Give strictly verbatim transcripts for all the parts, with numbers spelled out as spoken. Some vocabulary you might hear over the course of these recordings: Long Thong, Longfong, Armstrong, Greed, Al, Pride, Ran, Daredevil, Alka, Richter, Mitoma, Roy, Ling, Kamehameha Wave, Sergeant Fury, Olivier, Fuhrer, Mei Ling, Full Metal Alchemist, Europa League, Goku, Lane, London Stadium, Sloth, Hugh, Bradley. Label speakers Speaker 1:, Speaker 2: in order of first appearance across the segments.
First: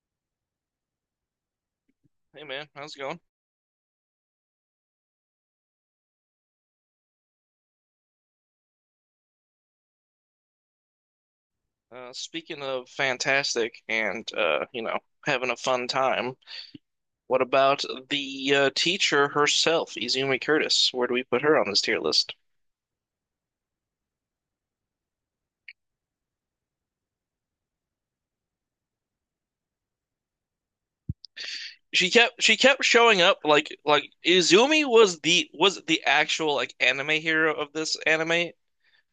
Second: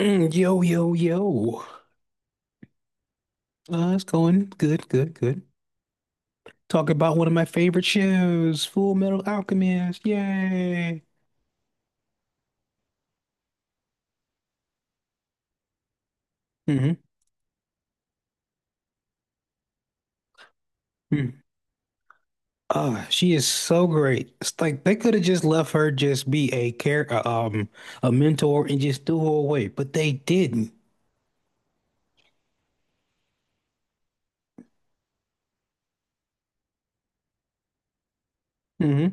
Speaker 1: Mm, Yo, yo, yo.
Speaker 2: Hey man, how's it going?
Speaker 1: Uh, it's going good, good, good. Talk about one of my favorite shows, Full Metal Alchemist. Yay.
Speaker 2: Uh, speaking of fantastic and uh, you know, having a fun time,
Speaker 1: hmm
Speaker 2: what about the uh, teacher herself, Izumi Curtis? Where do we
Speaker 1: Mm.
Speaker 2: put her on this tier list?
Speaker 1: Uh, she is so great. It's like they could have just left her just be a care, uh, um, a mentor and just threw her away, but they didn't.
Speaker 2: She kept she kept showing up like like Izumi was the was the actual like anime hero of this anime. Like,
Speaker 1: hmm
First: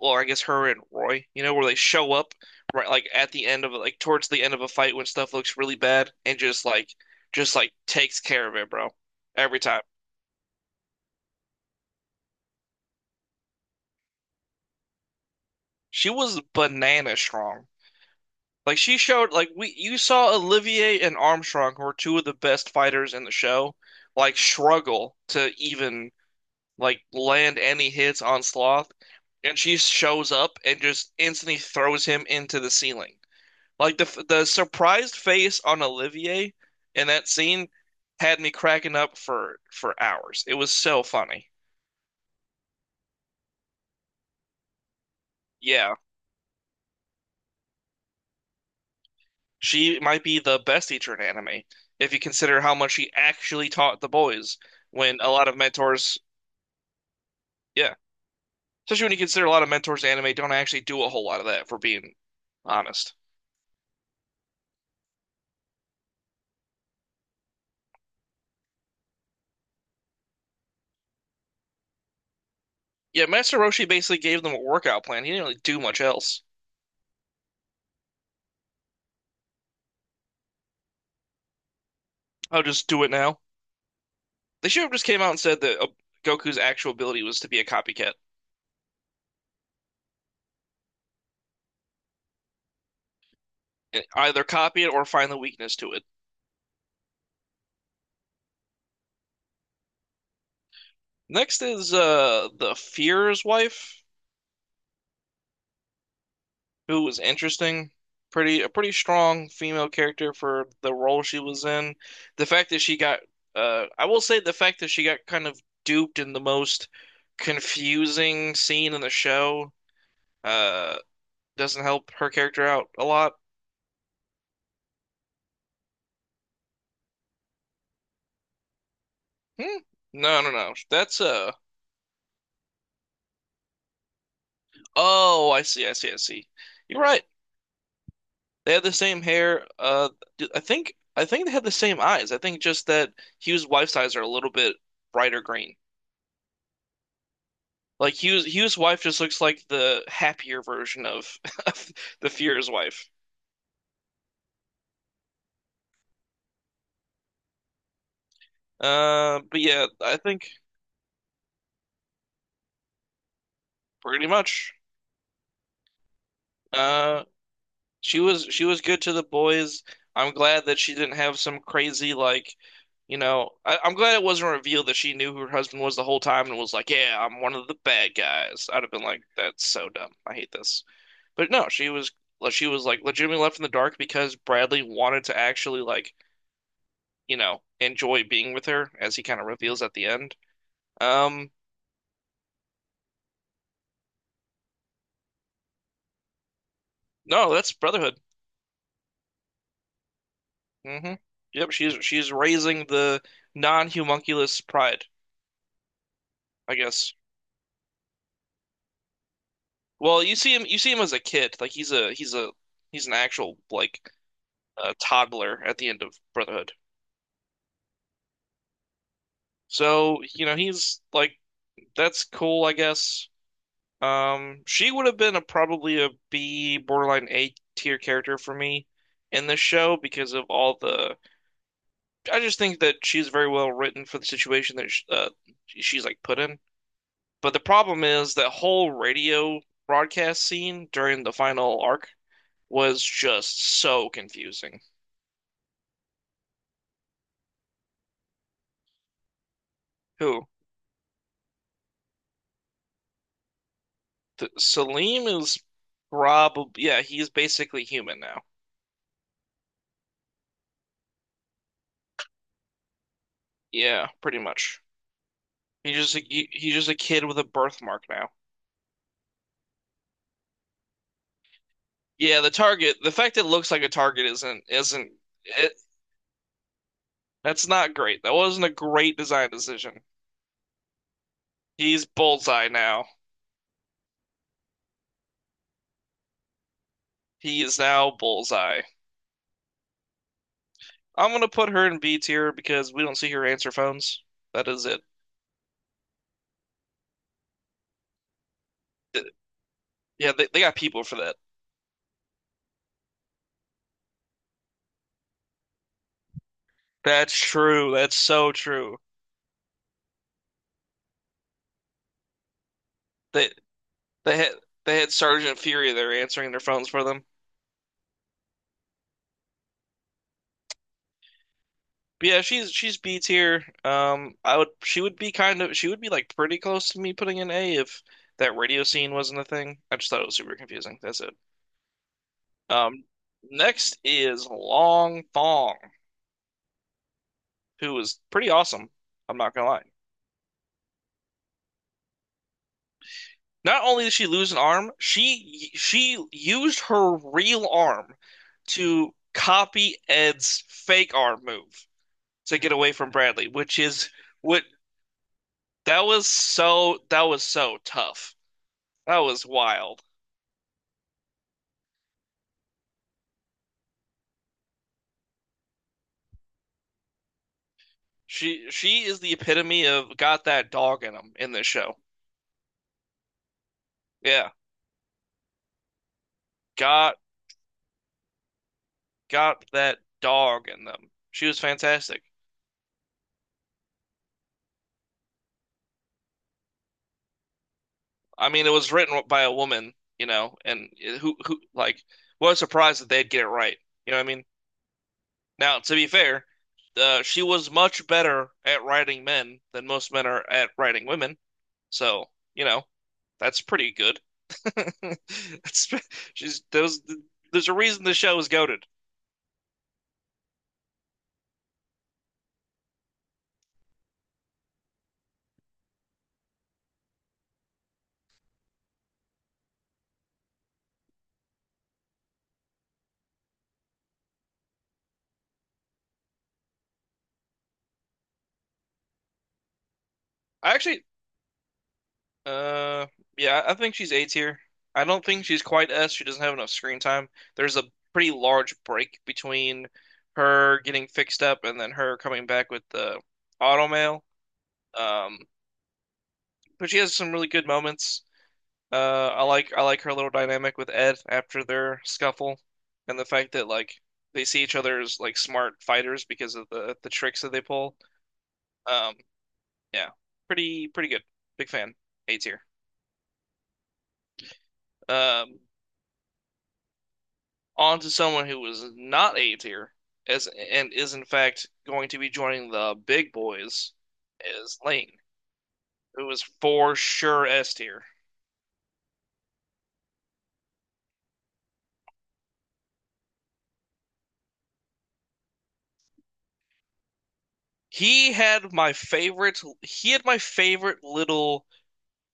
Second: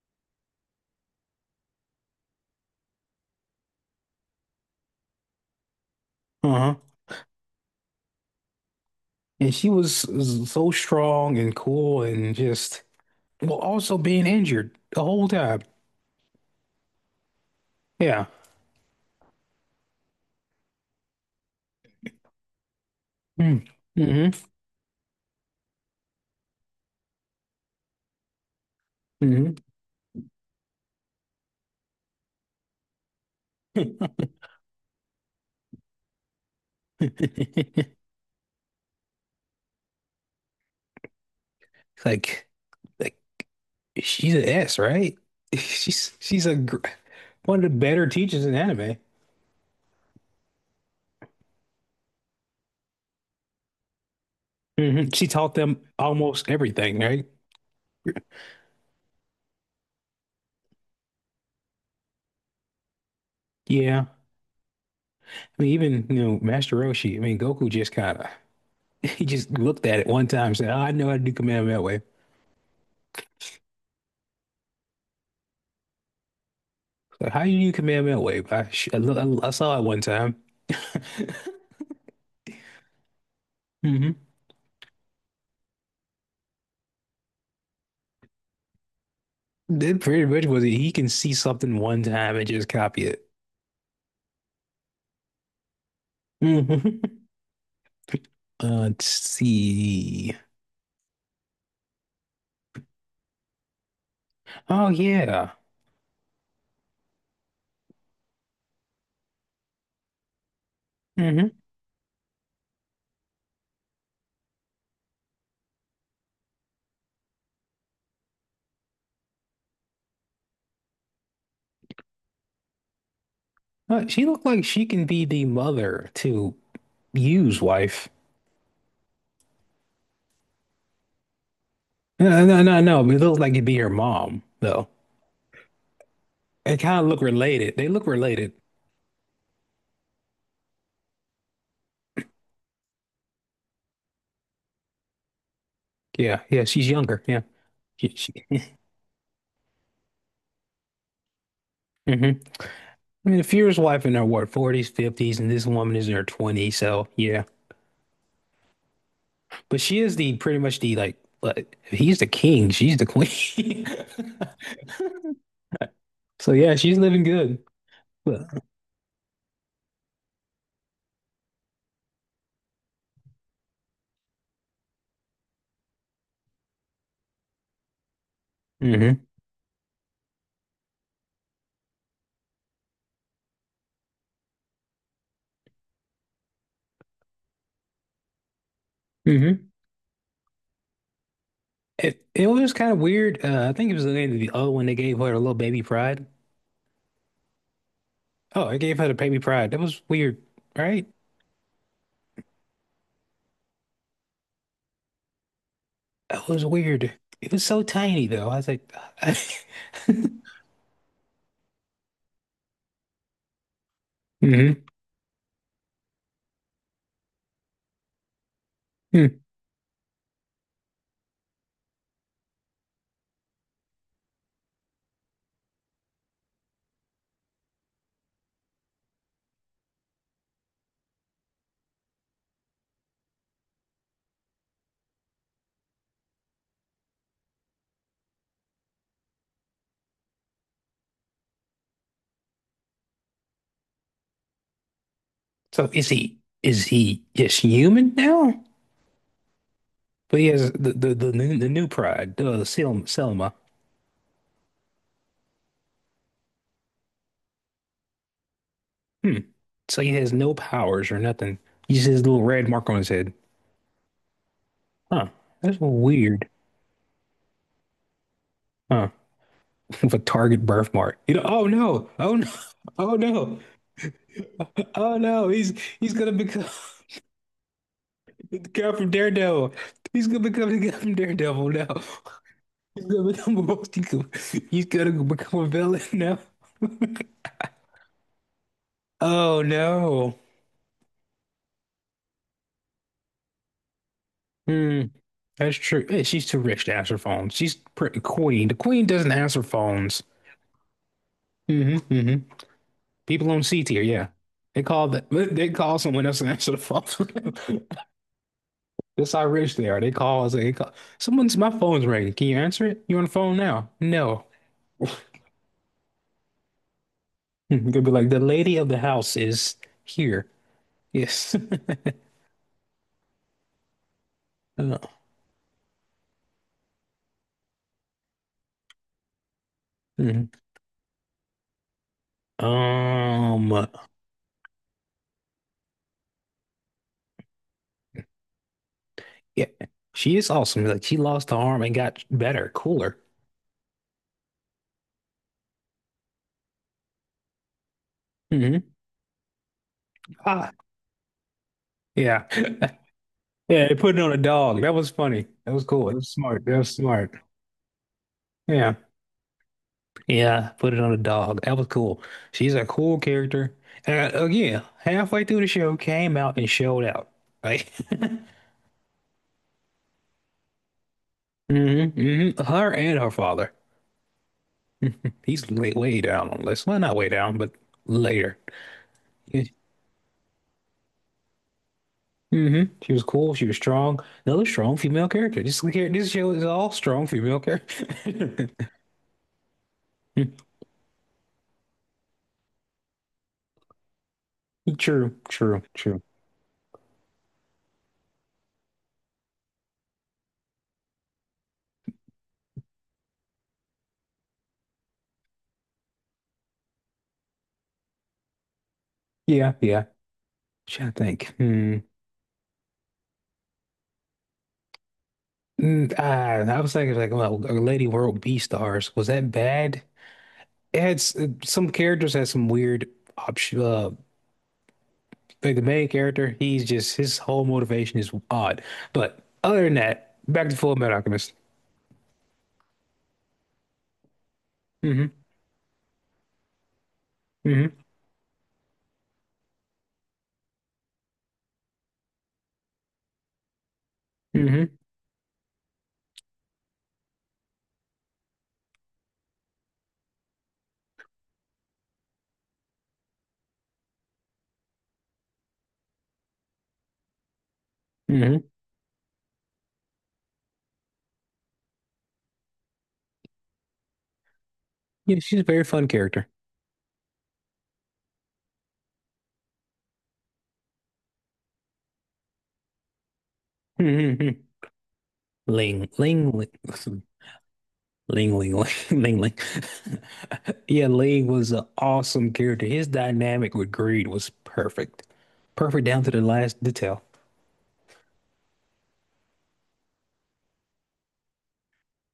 Speaker 2: or I guess her and Roy, you know, where they show up right like at the end of like towards the end of a fight when stuff looks really bad and just
Speaker 1: Uh-huh.
Speaker 2: like just like takes care of it, bro.
Speaker 1: And
Speaker 2: Every
Speaker 1: she
Speaker 2: time.
Speaker 1: was s- so strong and cool and just, well, also being injured the whole time.
Speaker 2: She was banana strong.
Speaker 1: Yeah.
Speaker 2: Like she showed like we you saw Olivier and Armstrong, who are two of the best fighters in the
Speaker 1: Mm.
Speaker 2: show,
Speaker 1: hmm
Speaker 2: like struggle to even like land any hits on Sloth, and she shows up and just instantly throws him into the ceiling. Like the the surprised face on Olivier in
Speaker 1: hmm
Speaker 2: that scene had me cracking up for for hours. It was so funny.
Speaker 1: Like, like she's an S, right?
Speaker 2: Yeah.
Speaker 1: She's she's a gr one of the better teachers in anime.
Speaker 2: She might be the best teacher in anime if you consider how much she actually taught the boys
Speaker 1: Hmm
Speaker 2: when
Speaker 1: She
Speaker 2: a lot
Speaker 1: taught
Speaker 2: of
Speaker 1: them
Speaker 2: mentors,
Speaker 1: almost everything, right?
Speaker 2: yeah, especially when you consider a lot of mentors in anime don't actually do a whole lot of that, for being honest.
Speaker 1: Yeah. I mean, even you know, Master Roshi. I mean, Goku just kind of he just looked at it one time and said, "Oh, I know how to do Kamehameha Wave."
Speaker 2: Yeah, Master Roshi basically gave them a workout plan. He didn't really do much else.
Speaker 1: Like, how do you do Kamehameha Wave? I, sh- I, lo- I saw it one time.
Speaker 2: I'll just do it now.
Speaker 1: hmm
Speaker 2: They should have just came out and said that uh, Goku's actual ability was to be a copycat.
Speaker 1: That pretty much was it. He can see something one time and just copy it.
Speaker 2: Either copy it or find the weakness to it.
Speaker 1: hmm Uh, let's see.
Speaker 2: Next is uh the Fear's wife,
Speaker 1: Oh yeah.
Speaker 2: who was interesting, pretty a pretty strong female character for the role she
Speaker 1: hmm
Speaker 2: was in. The fact that she got, uh, I will say the fact that she got kind of duped in the most confusing scene in the show, uh, doesn't help her character out a lot.
Speaker 1: Uh, she looked like she can be the mother to Yu's wife.
Speaker 2: Hmm? No, no, no. That's uh.
Speaker 1: No, no, no, no, no, but it looked like it'd be her mom, though.
Speaker 2: Oh, I see, I see, I see.
Speaker 1: They kind
Speaker 2: You're
Speaker 1: of look
Speaker 2: right.
Speaker 1: related. They look related.
Speaker 2: They had the same hair. Uh, d- I think I think they had the same eyes. I think just that Hugh's wife's eyes are a little bit brighter green.
Speaker 1: Yeah, yeah. She's younger. Yeah. She,
Speaker 2: Like Hugh
Speaker 1: she,
Speaker 2: Hugh's wife just looks like the happier version of, of the
Speaker 1: hmm
Speaker 2: Fuhrer's wife.
Speaker 1: I mean, the Fuhrer's wife in her what, forties, fifties, and this woman is in her twenties. So yeah,
Speaker 2: Uh, but
Speaker 1: but
Speaker 2: yeah,
Speaker 1: she is
Speaker 2: I
Speaker 1: the
Speaker 2: think
Speaker 1: pretty much the like. Like, if he's the king, she's the queen.
Speaker 2: pretty much.
Speaker 1: So yeah, she's living
Speaker 2: Uh,
Speaker 1: good.
Speaker 2: she was she was good to the boys. I'm glad that she didn't have some crazy like, you know, I, I'm glad it wasn't revealed that she knew who her husband was the whole time and was like, "Yeah, I'm one of the bad guys." I'd have been
Speaker 1: hmm
Speaker 2: like, "That's so dumb. I hate this." But no, she was like, she was like legitimately left in the dark because Bradley wanted to actually like you know, enjoy being with her as he kind of
Speaker 1: hmm
Speaker 2: reveals at the end. Um,
Speaker 1: It it was kind of weird. Uh, I think it was the end of the O when they gave her a little baby pride.
Speaker 2: no, that's Brotherhood.
Speaker 1: Oh, it gave her the baby pride. That was weird, right?
Speaker 2: Hmm. Yep, she's she's raising the non-homunculus pride,
Speaker 1: That was
Speaker 2: I
Speaker 1: weird.
Speaker 2: guess.
Speaker 1: It was so tiny though. I was like,
Speaker 2: Well, you see him you see him as a kid, like he's a he's a he's an actual like
Speaker 1: hmm
Speaker 2: uh, toddler at the end of Brotherhood. So, you know, he's like that's cool, I guess. Um, she would have been a probably a B, borderline A tier character for me in this show because of all the I just think that she's very well written for the situation that sh uh, she's like put in. But the problem is that whole radio broadcast scene during the final arc was just so confusing.
Speaker 1: So is he is he just human now? But he
Speaker 2: Who?
Speaker 1: has the the the new, the new pride, the Sel Selma.
Speaker 2: Th Salim is probably yeah, he's basically human now.
Speaker 1: Hmm. So he has no powers or nothing. He just has a little red mark on his head.
Speaker 2: Yeah, pretty much.
Speaker 1: Huh. That's
Speaker 2: He's just a,
Speaker 1: weird.
Speaker 2: he, he's just a kid with a birthmark now.
Speaker 1: Huh. With a target birthmark. You know, oh no. Oh
Speaker 2: Yeah,
Speaker 1: no.
Speaker 2: the target, the
Speaker 1: Oh
Speaker 2: fact that it
Speaker 1: no.
Speaker 2: looks like a target isn't isn't
Speaker 1: Oh no, he's
Speaker 2: it,
Speaker 1: he's gonna become
Speaker 2: that's not great. That
Speaker 1: the
Speaker 2: wasn't a
Speaker 1: guy from
Speaker 2: great design
Speaker 1: Daredevil.
Speaker 2: decision.
Speaker 1: He's gonna become the guy from Daredevil now.
Speaker 2: He's bullseye
Speaker 1: He's
Speaker 2: now.
Speaker 1: gonna become a multi- he's gonna become a villain now.
Speaker 2: He is now Bullseye.
Speaker 1: Oh no.
Speaker 2: I'm gonna put her in B tier because we don't see her answer phones. That is
Speaker 1: Hmm,
Speaker 2: it.
Speaker 1: that's true. Eh, she's too rich to answer phones. She's pretty queen. The queen doesn't answer phones.
Speaker 2: Yeah, they, they got people for that.
Speaker 1: hmm hmm People on C tier, yeah. They call the, they call someone else and answer the
Speaker 2: That's
Speaker 1: phone.
Speaker 2: true. That's so true.
Speaker 1: That's how rich they are. They call us. They call someone's my phone's ringing. Can you answer it? You on the
Speaker 2: They
Speaker 1: phone now?
Speaker 2: they
Speaker 1: No.
Speaker 2: had they had Sergeant Fury there answering their phones for them.
Speaker 1: You could be like, the lady of the house is here. Yes.
Speaker 2: But yeah, she's she's B tier. Um, I would
Speaker 1: Uh,
Speaker 2: She would be kind of she would be like pretty close to me putting in A if that radio scene wasn't a thing. I just thought it was
Speaker 1: mhm.
Speaker 2: super confusing. That's it. Um,
Speaker 1: Um,
Speaker 2: Next is Long Thong, who is pretty awesome. I'm not
Speaker 1: yeah,
Speaker 2: gonna lie.
Speaker 1: she is awesome. Like she lost the arm and got better, cooler.
Speaker 2: Not only did she lose an arm, she she used her real arm
Speaker 1: hmm
Speaker 2: to copy Ed's
Speaker 1: Ah,
Speaker 2: fake arm move
Speaker 1: yeah.
Speaker 2: to get away from Bradley, which
Speaker 1: Yeah, they
Speaker 2: is
Speaker 1: put it on a
Speaker 2: what
Speaker 1: dog. That was funny. That was
Speaker 2: that
Speaker 1: cool. That
Speaker 2: was
Speaker 1: was smart. That was
Speaker 2: so that
Speaker 1: smart.
Speaker 2: was so tough.
Speaker 1: Yeah.
Speaker 2: That was wild.
Speaker 1: Yeah, put it on a dog. That was cool. She's a cool character. And uh, again, halfway through the show, came out and showed out. Right?
Speaker 2: She she is the epitome of got that dog in them in this show.
Speaker 1: hmm hmm Her and her father.
Speaker 2: Yeah,
Speaker 1: He's way, way down on the list. Well, not
Speaker 2: got
Speaker 1: way down, but later.
Speaker 2: got that dog in them. She was fantastic.
Speaker 1: hmm She was cool. She was strong. Another strong female character. This this show is all strong female
Speaker 2: I mean,
Speaker 1: character.
Speaker 2: it was written by a woman, you know, and who who like what a surprise that they'd get it right. You know what I mean?
Speaker 1: True,
Speaker 2: Now,
Speaker 1: true,
Speaker 2: to be
Speaker 1: true.
Speaker 2: fair, uh, she was much better at writing men than most men are at writing women. So, you know, that's pretty good. That's, she's there's there's a reason the show is goated.
Speaker 1: Yeah, yeah. Trying to think. Hmm. Mm, ah, I was thinking like, well, Lady World B stars was that bad? It had s- some characters had some weird option. Uh, like the main character, he's just his whole motivation is odd. But other than that, back
Speaker 2: I
Speaker 1: to Full
Speaker 2: actually,
Speaker 1: Metal Alchemist.
Speaker 2: uh, yeah, I think she's A tier. I don't
Speaker 1: hmm
Speaker 2: think she's quite S. She doesn't have enough screen time. There's a
Speaker 1: hmm
Speaker 2: pretty large break between her getting fixed up and then her coming back with the automail.
Speaker 1: hmm
Speaker 2: Um, but she has some really good moments. Uh, I like I like her little dynamic with Ed after their scuffle, and the fact that like they see each other as like smart fighters because of the the tricks that they pull.
Speaker 1: hmm
Speaker 2: Um, yeah, pretty pretty good. Big fan. A tier.
Speaker 1: Yeah,
Speaker 2: Um,
Speaker 1: she's a very fun character.
Speaker 2: on to someone who was not A tier, as and is in fact going to be joining the big boys,
Speaker 1: Mm-hmm. Mm-hmm.
Speaker 2: is Lane,
Speaker 1: Ling,
Speaker 2: who is
Speaker 1: Ling, Ling,
Speaker 2: for sure S tier.
Speaker 1: Ling, Ling, Ling, Ling. Yeah, Ling was an awesome character. His dynamic with Greed was perfect, perfect down to the last detail.
Speaker 2: He had my favorite. He had my favorite little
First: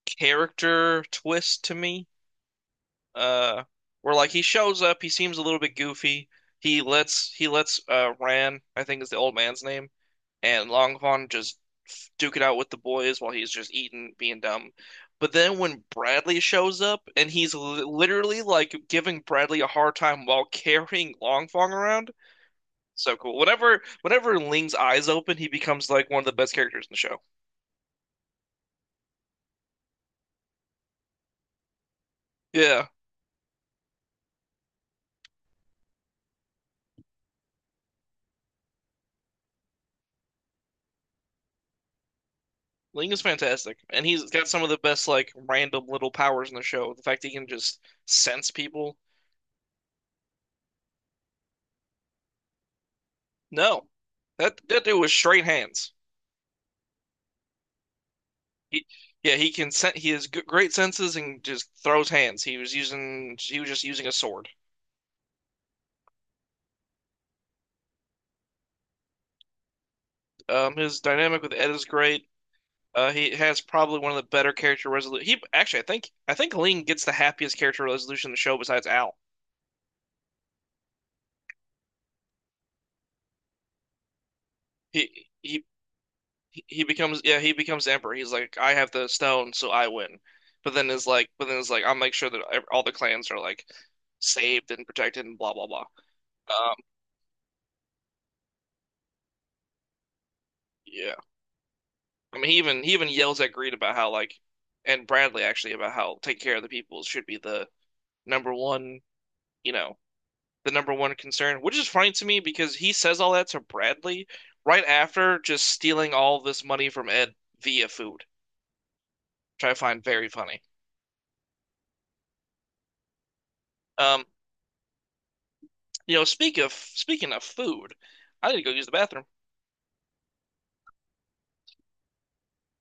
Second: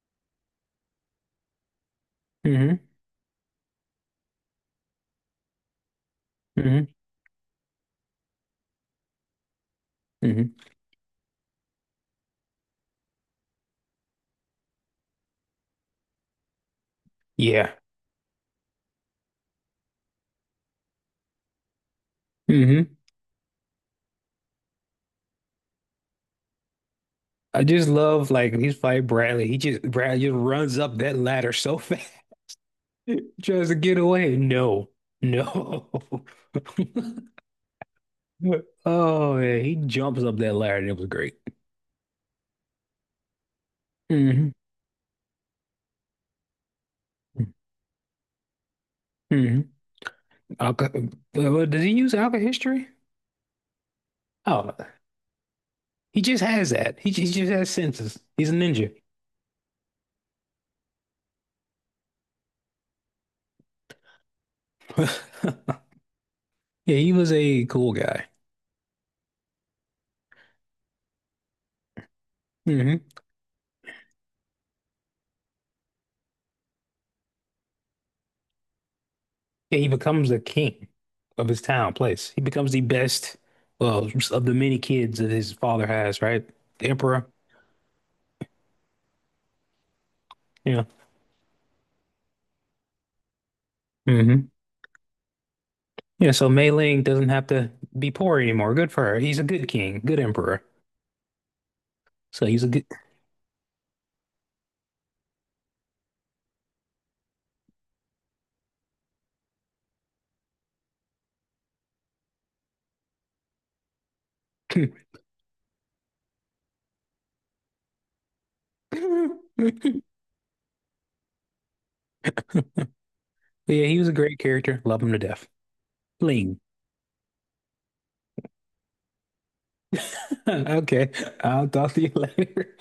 Speaker 2: character twist to me
Speaker 1: hmm
Speaker 2: uh where like he shows up, he seems a little bit goofy. He
Speaker 1: hmm
Speaker 2: lets he lets uh Ran, I think is the old man's name,
Speaker 1: hmm
Speaker 2: and Longfong just duke it out with the boys while he's just eating, being dumb. But then when Bradley shows up and he's
Speaker 1: Yeah.
Speaker 2: li literally like giving Bradley a hard time while carrying Longfong around,
Speaker 1: hmm
Speaker 2: so cool. Whenever whenever Ling's eyes open, he becomes like one of the best characters in the show.
Speaker 1: I just love like he's fighting Bradley. He just Bradley just runs up that ladder so fast,
Speaker 2: Yeah.
Speaker 1: tries to get away. No, no. Oh man, he jumps up that ladder. It was great.
Speaker 2: Ling is fantastic, and he's got
Speaker 1: hmm
Speaker 2: some of the best like random little powers in the show. The fact he can just sense people.
Speaker 1: hmm Alka, well, did he use Alka history?
Speaker 2: No, that
Speaker 1: Oh,
Speaker 2: that dude was straight hands.
Speaker 1: he just has that. He, he just has senses. He's a
Speaker 2: He,
Speaker 1: ninja.
Speaker 2: yeah, he can sen he has g great senses and just throws hands. He was using he was just using a sword.
Speaker 1: Yeah, he was a cool guy.
Speaker 2: Um, his dynamic with Ed is great.
Speaker 1: hmm
Speaker 2: Uh, he has probably one of the better character resolution. He actually, I think I think Ling gets the happiest character resolution in the show besides Al.
Speaker 1: Yeah, he becomes the king of his town, place. He becomes the best, well, of the many kids
Speaker 2: He
Speaker 1: that his
Speaker 2: he
Speaker 1: father has, right?
Speaker 2: he, he
Speaker 1: The
Speaker 2: becomes
Speaker 1: emperor.
Speaker 2: yeah he becomes emperor. He's like I have the stone, so I win. But
Speaker 1: Yeah.
Speaker 2: then is like but then is like I'll make sure that ev- all the clans are like
Speaker 1: hmm
Speaker 2: saved and protected and blah blah blah.
Speaker 1: Yeah, so Mei
Speaker 2: Um,
Speaker 1: Ling doesn't have to be poor anymore. Good for her. He's a good king, good emperor.
Speaker 2: yeah, I
Speaker 1: So
Speaker 2: mean he
Speaker 1: he's a
Speaker 2: even
Speaker 1: good.
Speaker 2: he even yells at Greed about how like and Bradley actually about how taking care of the people should be the number one you know the number one concern, which is funny to me because he says all that to Bradley right after just stealing all this money from Ed via food, which
Speaker 1: But
Speaker 2: I find very funny.
Speaker 1: yeah, he was a
Speaker 2: Um,
Speaker 1: great character. Love him to death.
Speaker 2: You know, speak
Speaker 1: Ling.
Speaker 2: of speaking of food, I need to go use the bathroom.
Speaker 1: Okay, I'll talk to you later.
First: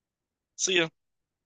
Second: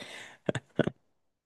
Speaker 2: See ya.